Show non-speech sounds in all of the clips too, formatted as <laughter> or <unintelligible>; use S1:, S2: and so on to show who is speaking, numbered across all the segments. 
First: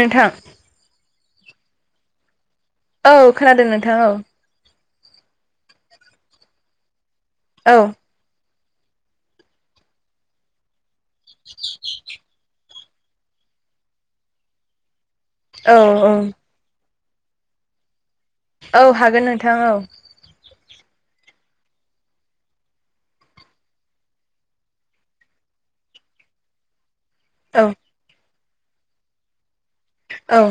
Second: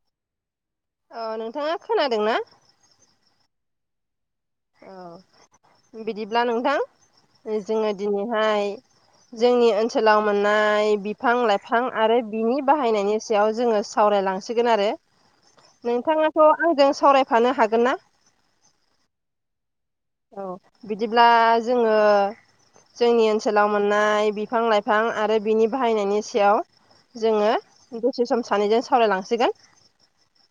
S1: नोंथां
S2: अ नोंथाङा खोनादोंनाा
S1: औ खोनादों नोंथां औ
S2: औ बिदिब्ला नोंथां
S1: औ
S2: जोङो दिनैहाय जोंनि ओनसोलाव मोननाय बिफां लाइफां आरो बिनि बाहायनायनि सायाव जोङो सावरायलांसिगोन आरो
S1: औ औ
S2: नोंथाङाथ' आंजों सावरायफानो हागोन ना
S1: औ हागोन नोंथां औ
S2: औ बिदिब्ला जोङो जोंनि ओनसोलाव मोननाय बिफां लाइफां आरो बिनि बाहायनायनि सायाव जोङो
S1: औ
S2: दसे सम सानैजों सावरायलांसिगोन
S1: औ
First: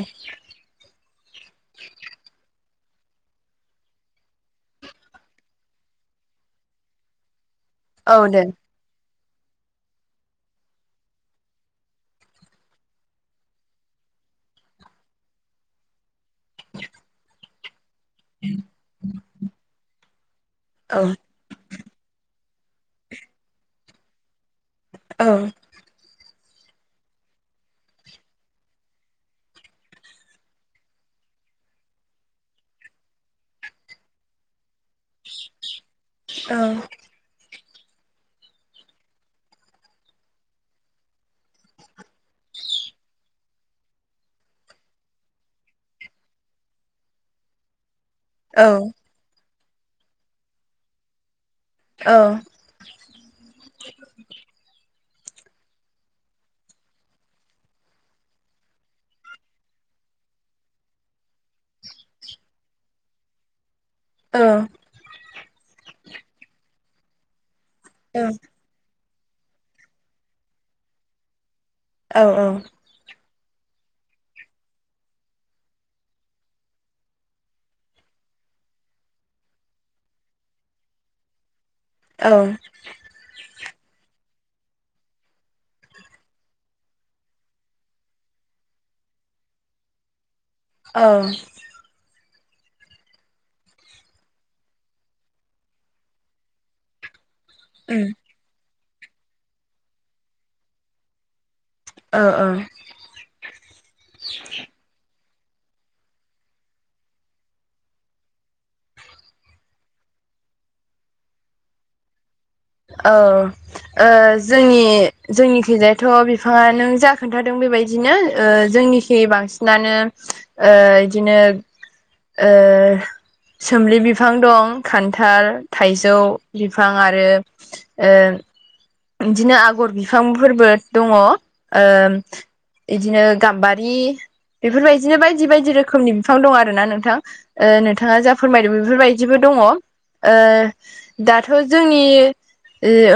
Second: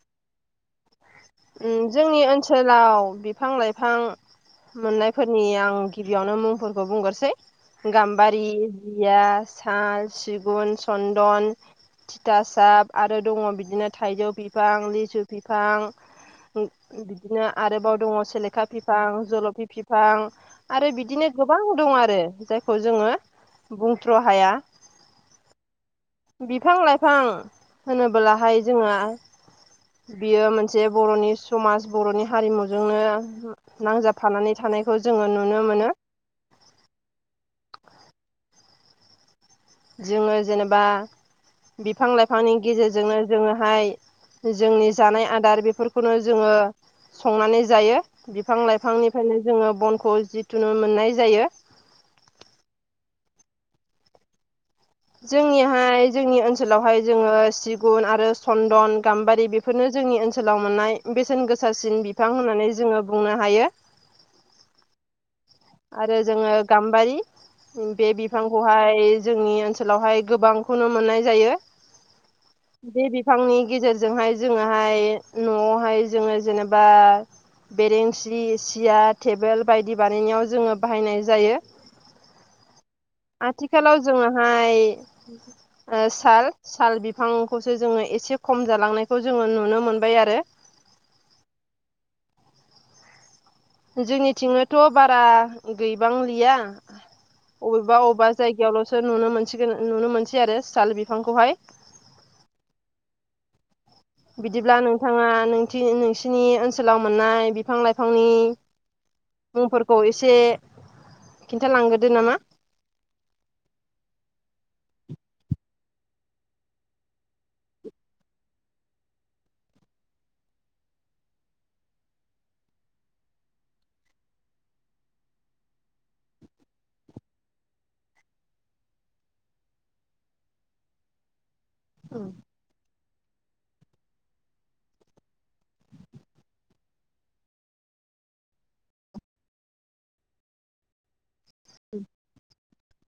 S2: जोंनि ओनसोलाव बिफां लाइफां मोननायफोरनि आं गिबियावनो मुंफोरखौ बुंगरसै
S1: औ
S2: गाम्बारि
S1: दे
S2: रया सा सिगुन चन्दन थिथाासाब आरो दङ बिदिनो थाइजौ बिफां लिसु फिफां बिदिनो आरोबाव दङ सेलेखा बििफां जलफि फिफां आरो
S1: औ
S2: बिदिनो गोबां दं आरो जायखौ जोङो बुंथ्र' हाया
S1: औ
S2: बिफां लाइफां होनबोलाहाय जोङो बियो मोनसे जे बर'नि समाज बर'नि हारिमुजोंनो नांजाबफानानै थानायखौ जोङो नुनो मोनो
S1: औ
S2: जोङो जेनेबा बिफां लाइफांनि गेजेरजोंनो जोङोहाय जोंनि जानाय आदार बेफोरखौनो जोङो संनानै जायो बिफां
S1: औ उम
S2: लाइफांनिफ्रायनो जोङो बनखौ जिथुुन मोननाय जायो
S1: औ
S2: जोंनिहाय जोंनि ओनसोलावहाय जोङो सिगुन आरो सन्दन गाम्बारि बे बेफोरनो जोंनि ओनसोलाव मोननाय बेसेन गोसासिन बिफां होननानै जोङो बुंनो हायो
S1: ओ
S2: आरो जोङो गाम्बारि बे बिफांखौ बे खौहाय जोंनि ओनसोलावहाय गोबांखौनो मोननाय जायो
S1: औ औ
S2: बे बिफांनि गेजेरजोंहाय जोङोहाय न'आवहाय जोङो जेनेबा बेरेेंसि सियार टेबोल बायदि बानायनायाव जोङो बाहायनाय जायो
S1: औ
S2: आथिखालाव जोङोहाय साल साल बिफांखौसो जोङो एसे खम जालांनायखौ जोङो नुनो मोनबाय आरो
S1: औ
S2: जोंनिथिंनोथ' बारा गैबांलिया अबेबा अबेबा जायगायावल'सो नुनो मोनसिगोन नुनो मोनसै आरो साल बिफांखौहाय
S1: <unintelligible>
S2: बिदिब्ला नोंथाङा <unintelligible> नोंसिनि ओनसोलाव मोननाय बिफां लाइफांनि मुंफोरखौ एसे खिन्थालांग्रोदो नामा
S1: औ जोंनि जोंनिखैजायथ' बिफाङा नों जा खोन्थादों बेबायदिनो जोंनि खि बांसिनानो बिदिनो सोमलि बिफां दं खान्थाल थाइजौ बिफां आरो बिदिनो आगर बिफांफोरबो दंङ बिदिनो गाम्बारि बेफोरबायदिनो बायदि बायदि रोखोमनि बिफां दं आर ना नोंथां। नोंथाङा जा फोरमायदों बेफोरबायदिबो दंङ दाथ' जोंनि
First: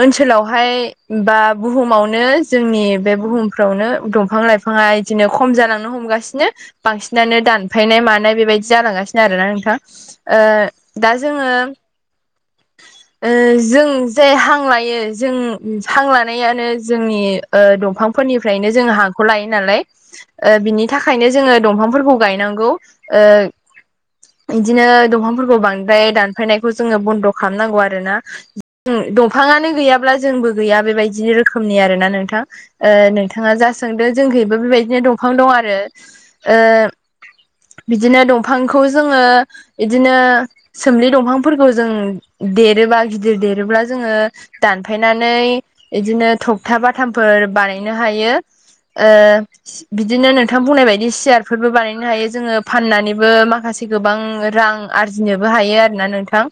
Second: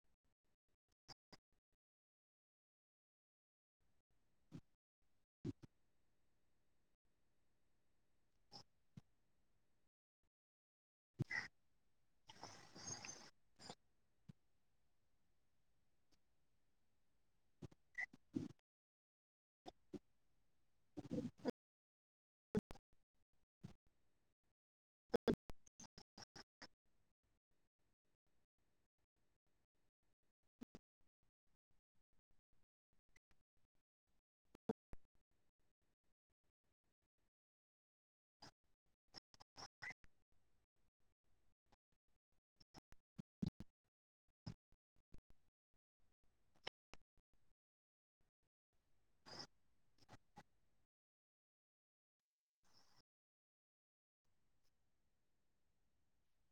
S1: ओनसोलाव ओमफ्राय बा बुहुमावनो जोंनि बे बुहुमखौनो दंफां लाइफां बिफाङा बिदिनो खम जालांनो हमगासिनो बांसिनानो दानफायनाय मानाय बेबायदि जालांगासिनो आरोोना नोंथाङा ओ दा जोङो जों जे हां लायो जों सां लानायानो जोंनि दंफांफोरनिफ्रायनो जों हा खौ लायो नालाय बिनि थाखायनो जोंङो दंफांफोरखौ गायनांगौ इदिनो दंफांफोरखौ बांद्राय दानफायनायखौ जोंङो बन्द' खालामनांगौ आरो ना दंफाङानो गैयाब्ला जोंबो गैया बेबायदि रोखोमनि आरोना नोंथां नोंथाङा जा सोंदो जोंहबो बेबायदिनो दंफां दं आरो बिदिनो दंफांखौ जोंङो बिदिनो सोमलि दंफांफोरखौ जों देरोबा गिदिर देरोब्ला जोंङो दानफायनानै बिदिनो थफथा बाथामफोर बानायनो हायो ओ बिदिनो नोंथां बुंनाय बायदि सियारफोरबो बानायनो हायो जोङो फाननानैबो माखासे ए गोबां रां आरजिनोबो हायो आरोना नोंथां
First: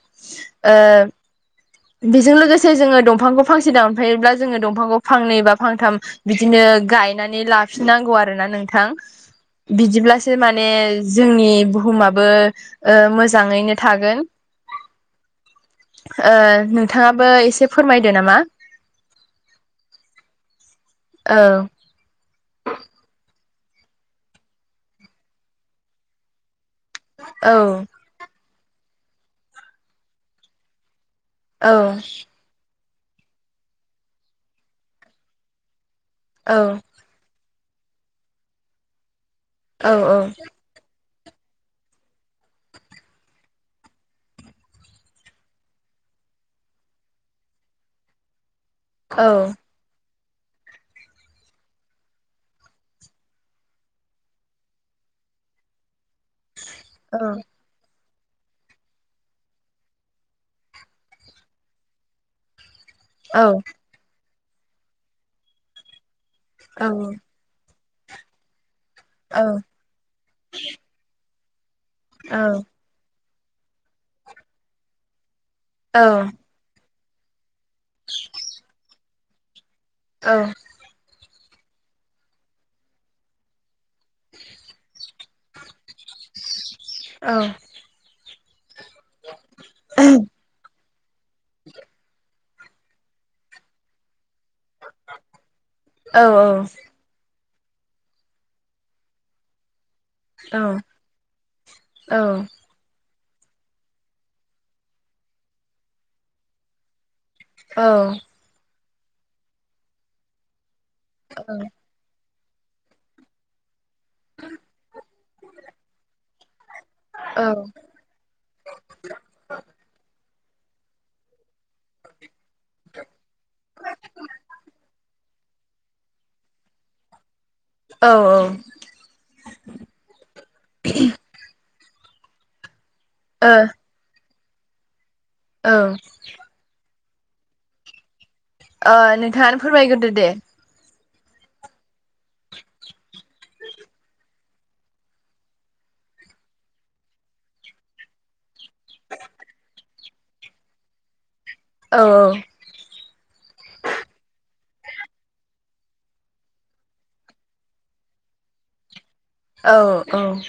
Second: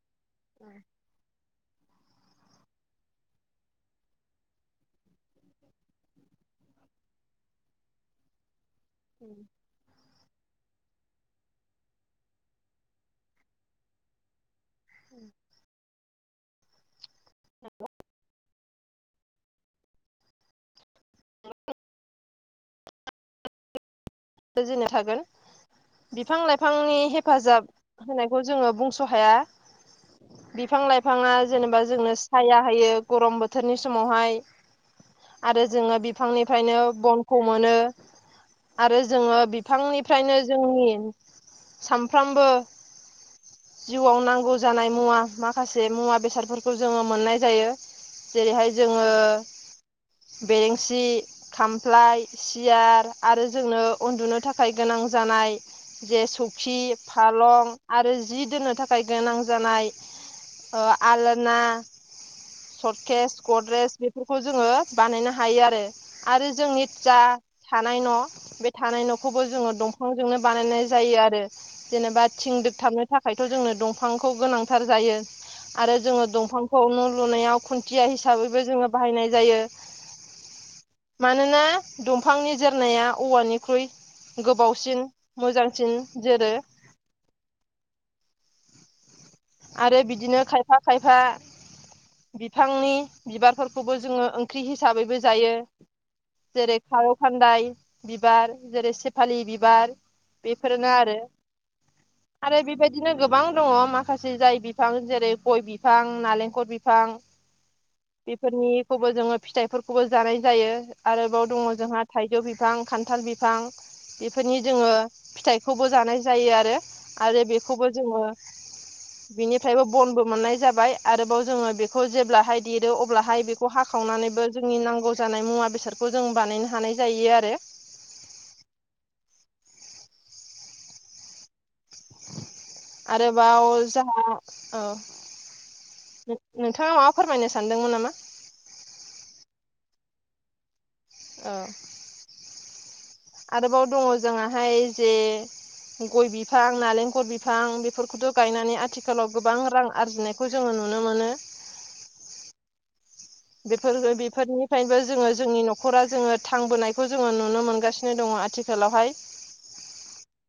S1: बेजों लोगोसे जोंङो दंफांखौ फांसे दानफायोब्ला जोंङो दंफांखौ फांनै फांथाम बिदिनो गायनानै लाफिननांगौ आरोना नोंथां बिदिब्लासो माने जोंनि बुहुमाबो मोजांङैनो थागोन
S2: <unintelligible>
S1: नोंथाङाबो एसे फोरमायदो नामा औ
S2: सोरजिनो थागोन बिफां लाइफांनि
S1: औ
S2: हेफाजाब होननायखौ जोङो बुंस' हाया बिफां लाइफाङा
S1: औ
S2: जेनेबा जोंनो साया होयो गरम बोथोरनि समावहाय आरो जोङो
S1: औ
S2: बिफांनिफ्रायनो बन खौ मोनो आरो जोंङो
S1: औ
S2: बिफांनिफ्रायनो जोंनि सानफ्रोमबो जिउआव नांगौ जानाय मुवा माखासे मुवा बेसादफोरखौ जोङो मोननाय जायो जेरैहाय जोंङो
S1: औ
S2: बेरेंसि खामफ्लाय सियार आरो जोंनो उन्दुनो थाखाय गोनां जानाय जे सौखि
S1: औ
S2: फालं आरो जि दोननो थाखाय गोनां जानाय आलना सर्ट केस
S1: औ
S2: गद्रेज बेफोरखौ जोङो बानायनो हायो आरो आरो जों
S1: औ
S2: नितजा थानाय न' बे थानाय न'खौबो जोनङो दंफांजोंनो बानायनाय जायो आरो जेनेबा
S1: औ
S2: थिं दोबथाबनो थाखायथ जोंनो दंफांखौ गोनांथार जायो आरो
S1: औ
S2: जोङो दंफांखौ न' लुनायाव खुन्थिया हिसाबैबो जोङो बाहायनाय जायो
S1: औ
S2: मानोना दंफांनि जोरनाया औवानि फख्रुइ गोबावसिन मोजांसिन जेरै
S1: औ <inaudible>
S2: आरो बिदिनो खायफा खायफा
S1: <inaudible>
S2: बिफांनि बिबारफोरखौबो जोंङो ओंख्रि हिसाबैबो जायो।
S1: औ औ
S2: जेरै खारौ खानदाय बिबार जेरै सेफालि बिबार
S1: औ
S2: बेफोरनो आरो आरो बेबायदिनो गोबां दङ मा खासे जाय बिफां जेरै गय बिफां नालेंखर बिफां
S1: औ
S2: बेफोरनिखौबो जोंङो फिथाइफोरखौबो जानाय जायो आरोबाव दङ जोंहा थाइजौ बिफां खान्थाल बिफां बेफोरनि जोंङो फिथाइखौबो जानाय जायो आरो। आरो बे खौबो जोंङो बिनिफ्रायबो बनबो मोननाय जाबाय आरोबाव जोंङो बेखौ जेब्लाहाय दिरो अब्लाहाय बेखौ हाखावनानैबो जोंनि नांगौ जानाय मुवा बेसादखौ जों बानायनो हानाय जायो आरो।
S1: औ औ
S2: आरोबाव जा औ
S1: औ
S2: नोंथाङा माबा फोरमायनो सानदोंमोन नामा।
S1: ओ नोंथाङानो फोरमायग्रोदो दे
S2: औ आरोबाव दङ जोंहाहाय जे गय बिफां नालेंखर बिफां बेफोरखौथ' गायनानै आथिखालाव गोबां रां आरजिनायखौ जोंङो नुनो मोनो।
S1: औ औ
S2: बेफोर बेफोरनिफ्रायनोबो जोंङो जोंनि न'खरा जोंङो थांबोनायखौ जोंङो नुनो मोनगासिनो दङ आथि ओनसोलावहाय
S1: औ औ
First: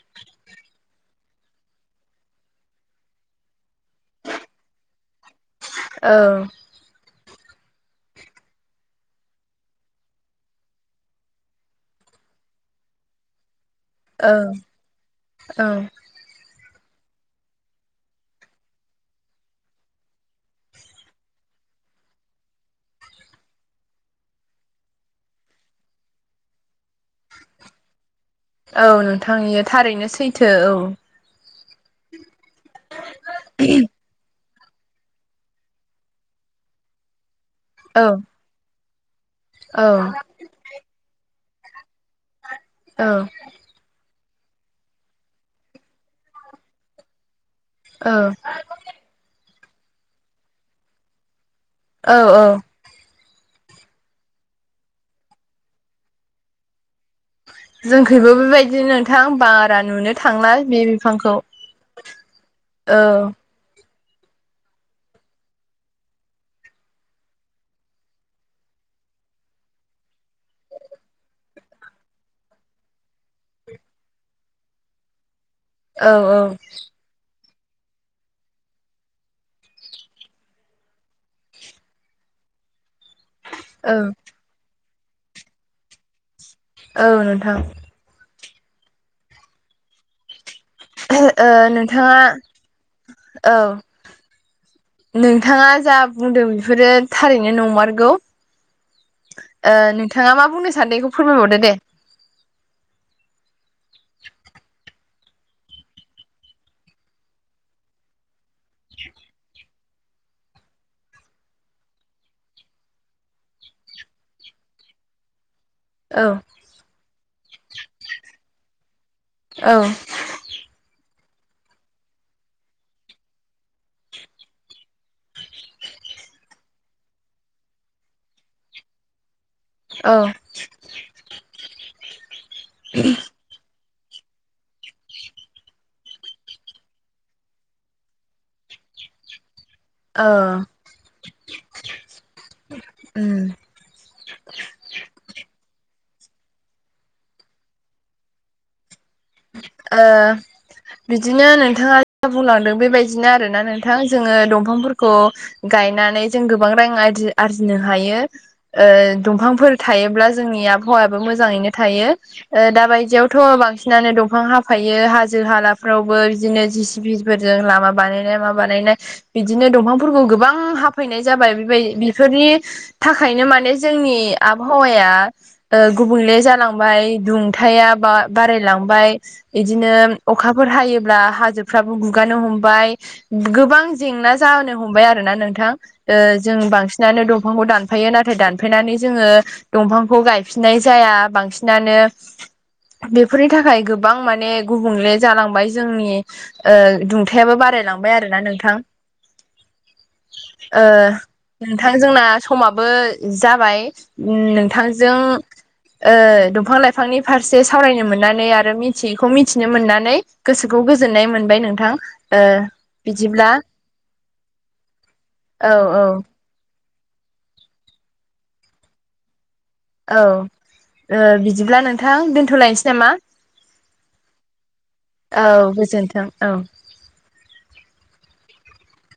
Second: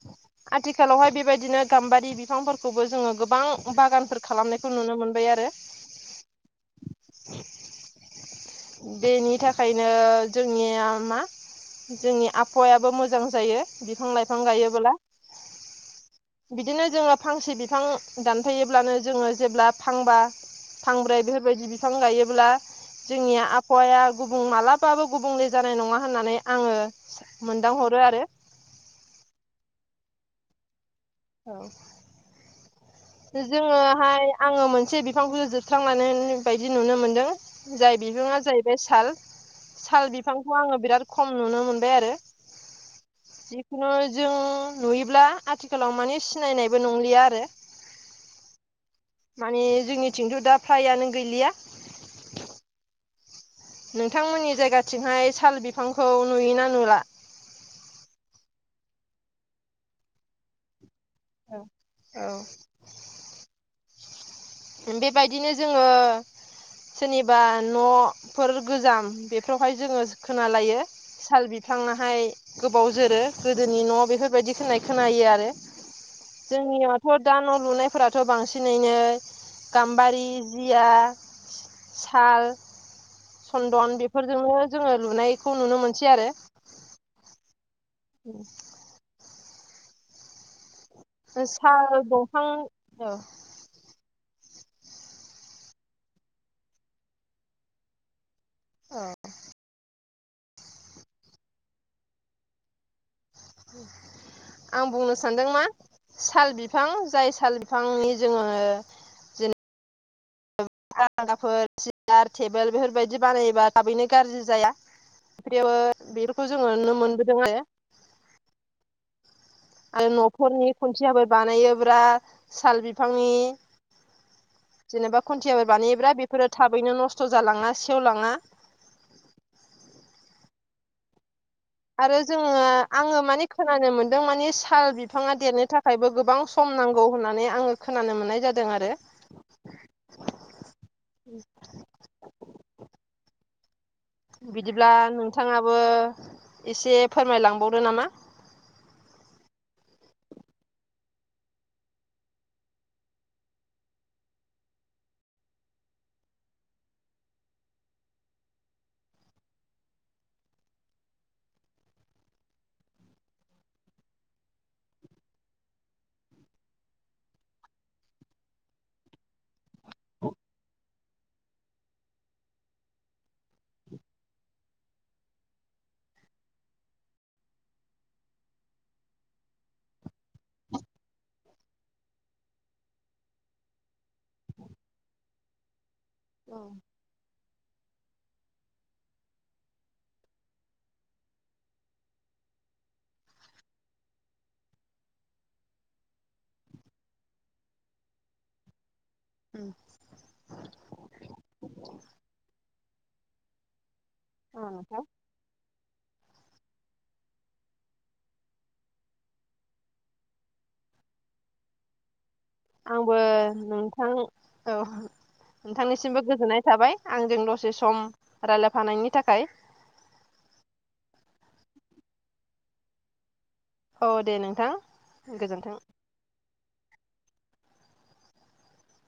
S2: <inaudible> आथिखालावहाय बेबायदिनो गाम्बारि बिफांफोरखौबो जोंङो गोबां बागानफोर खालामनायखौ नुनो मोनबाय आरो।
S1: औ
S2: <inaudible> बेनि थाखायनो जोंनिया मा जोंनि आबहावायाबो मोजां जायो बिफां
S1: औ
S2: लाइफां गायोब्ला बिदिनो जोंङो फांसे बिफां दानफैयोब्लानो जोंङो जेब्ला फांबा फांब्रै बेफोरबायदि बिफां गायोब्ला जोंनि आबहावाया गुबुं मालाबाबो गुबुंले जानाय नङा होननानै आङो मोनदां हरो आरो।
S1: औ नोंथांनि इयो थारैैनो सैथो औ।
S2: औ जोंङोहाय आङो मोनसे बिफां खौ जोबस्रांनानै बायदि नुनो मोनदों। जाय
S1: औ
S2: बिबाङा जाहैबाय साल
S1: औ
S2: साल बिफांखौ आङो बिराद खम नुनो मोनबाय आरो।
S1: औ
S2: जिखुनु जों नुयोब्ला आथिखालाव माने सिनायनायबो नंलिया आरो।
S1: औ
S2: माने जोंनिथिंथ' दा फ्रायानो गैलिया
S1: औ औ
S2: नोंथांमोननि जायगाथिंहाय साल बिफांखौ नुयोना नुला।
S1: जोंखैबो बेबायदि नोंथां बारा नुनो थांला बे बिफांखौ
S2: औ
S1: औ
S2: बेबायदिनो जोंङो सोरनिबा न'फोर गोजाम बेफोरावहाय जोंङो खोनालायो। साल बिफांआहाय गोबाव जोरो गोदोनि न' बेफोरबायदि होननाय खोनायो आरो।
S1: औ
S2: जोंनियाथ' दा न' लुनायफोराथ' बांसिनैनो गाम्बारि जिया साल
S1: औ
S2: सन्दन बेफोर जोंनो जोङो लुनायखौ नुनो मोनसै आरो।
S1: औ नोंथां।
S2: उम
S1: ओ
S2: साल
S1: नोंथाङा
S2: दंफां ओ
S1: औ नोंथाङा जा बुंदों बेफोरो थारैनो नंमारगौ। ओ नोंथाङा मा बुंनो सानदों एखौ फोरमायबावदो दे।
S2: <inaudible> आं बुंनो सानदों मा साल बिफां जाय साल बिफांनि जोङो <unintelligible> फोर सियार टेबोल बेफोरबायदि बानायोबा थाबैनो गाज्रि जाया। <unintelligible>
S1: औ
S2: बेफोरखौ जोङो नुनो मोनबोदों <unintelligible>
S1: औ
S2: न'फोरनि खुनथियाफोर बानायो ब्रा साल बिफांनि जेनेबा खुन्थियाफोर बानायब्रा बेफोरो थाबैनो नस्थ' जालाङा सेवलाङा।
S1: औ।
S2: आरो जोङो आङो माने खोनानो मोन जों मानि साल बिफाङा देरनो थाखायबो गोबां सम नांगौ होननानै आङो खोनानो मोननाय जादों आरो।
S1: ओ ओम
S2: बिदिब्ला नोंथाङाबो एसे फोरमायलांबावदो नामा।
S1: ओ बिदिनो नोंथाङा <unintelligible> बुंलांदों बेबायदिनो आरोना नोंथां जोङो दंफांफोरखौ गायनानै जों गोबां रां आरजि-आरजिनो हायो। ओ दंफांफोर थायोब्ला जोंनि आबहावायाबो मोजाङैनो थायो। ओ दाबायदियावथ' बांसि नानो दंफां हाफायो हाजो हालाफ्रावबो बिदिनो जिसिबिफोरजों लामा बानायनाय मा बानायनाय बिदिनो दंफांफोरखौ गोबां हाफैनाय जाबाय बेबाय बेफोरनि थाखायनो माने जोंनि आबहावाया ओ गुबुंले जालांबाय दुंथाया बा-बारायलांबाय। इदिनो अखाफोर हायोब्ला हाजोफ्राबो गुगानो हमबाय। गोबां जेंना जानो हमबाय आरो ना नोंथां ओ
S2: औ
S1: जों बांसिन नानो दंफांखौ दानफायो नाथाय दानफायनानै जोङो दंफांखौ गायफिननाय जाया बांसिनानो बे फोरनि थाखाय गोबां माने गुबुंले जालांबाय जोंनि ओ दुंथायाबो बारायलांबाय आरोना नोंथां ओ नोंथां जोंना समाबो जाबाय। ओम
S2: औ नोंथां
S1: नोंथांजों ओ दंफां लाइफांनि फारसे सावरायनो मोन नानै आरो मिथियैखौ मिथिनो मोननानै गोसोखौ गोजोननाय मोनबाय नोंथां ओ
S2: आंबो
S1: बिदिब्ला
S2: नोंथां औ
S1: औ औ
S2: नोंथांनिसिमबो गोजोननाय थाबाय। आंजों दसे सम रायलायफानायनि थाखाय
S1: औ ओ बिदिब्ला नोंथां दोनथ'लायनोसै नामा?
S2: औ दे नोंथां गोजोन्थों।
S1: औ